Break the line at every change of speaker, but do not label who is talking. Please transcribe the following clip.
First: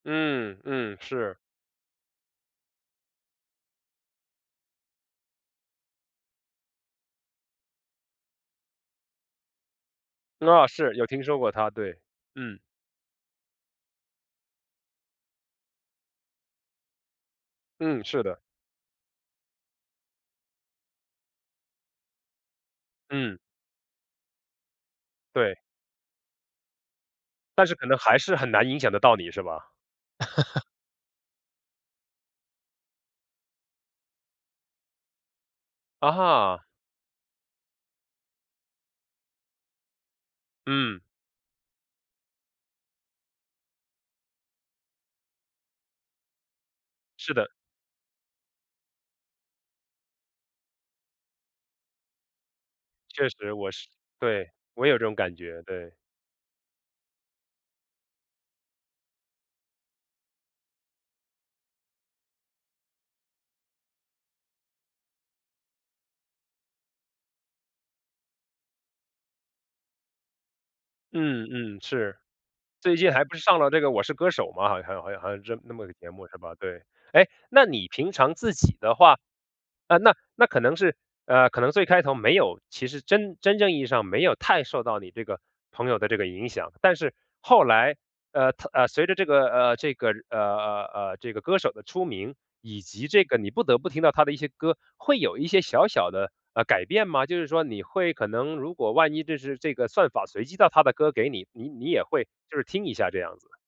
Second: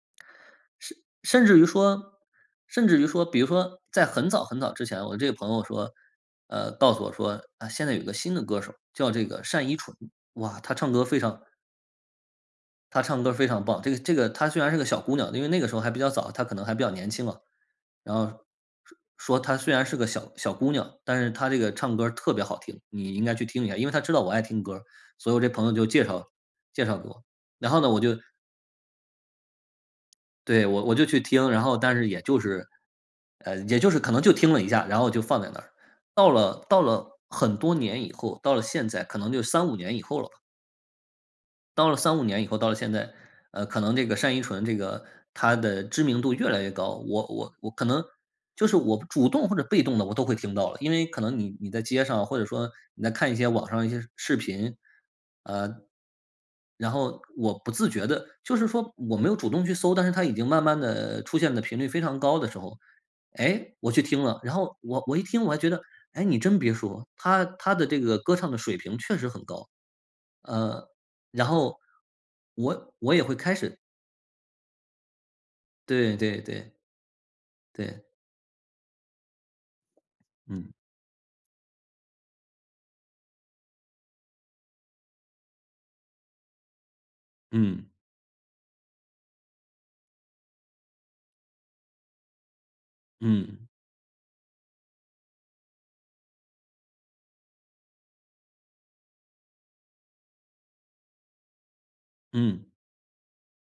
嗯嗯，是。
甚至于说甚至于说比如说，在很早，很早之前我这个朋友说，呃告诉我说：“啊，现在有个新的歌手，叫这个单依纯。哇！
啊，
她唱
是，
歌
有
非
听说
常”
过她，对，嗯。
“她唱歌非常棒。这个这个她虽然是个小姑娘”，因为那个时候还比较早，她可能还比较年轻嘛。
嗯，
然
是的。
后说：“她虽然是个小小姑娘，但是她这个唱歌儿特别好听，你应该
嗯。
去听一下”。因为她知道我爱听歌儿，所以我这
对。
朋友就介绍介绍给我。
但
然
是
后
可
呢，我
能
就
还是很难影响得到你，是吧？
对，我我就去听，然后但是也就是，嗯，也就是可能就听了一下，然后就放在那。
啊
到
哈。
了到了很多年以后，到了现在可能得有3-5年以后了吧。
嗯。
到了3-5年以后到了现在，呃，可能这个单依纯这个她的知名度越来越高，我
是的。
我我可能就是我主动或者被动地我都会听到了。因为可能你你在街上或者说，你在
确
看一些
实，
网
我
上
是
一些视
对，
频，
我也有这种感觉，
呃
对。
然后我不自觉地就是说我没有主动去搜，但是她已经慢慢地出现的频率非常高的时候，诶，我去听了，然后我我一听我还觉得诶，你真别说，她她的这个歌唱的水平确实很高。呃，
嗯
然后，
嗯，是。
我
最近
我也
还不
会
是
开
上了
始
这个《我是歌手》嘛，好像好像好像这那么个节
对
目是
对
吧，
对。
对。诶，那你
对。
平常自己的话呃，那那可
嗯。
能是，呃，可能最开头没有其实真真正意义上没有太受到你这个朋友的这个影响。但是后
嗯。
来，呃她呃，随着这个，呃，这个，呃呃呃，这个歌手的出名，以及这个你不
嗯。
得不听到她的一些歌，会有一些小小的，呃，改变吗？就是说你会可能如果万一就是这个算法随机到她的歌给你，你你也会就是
嗯。
听一下这样子。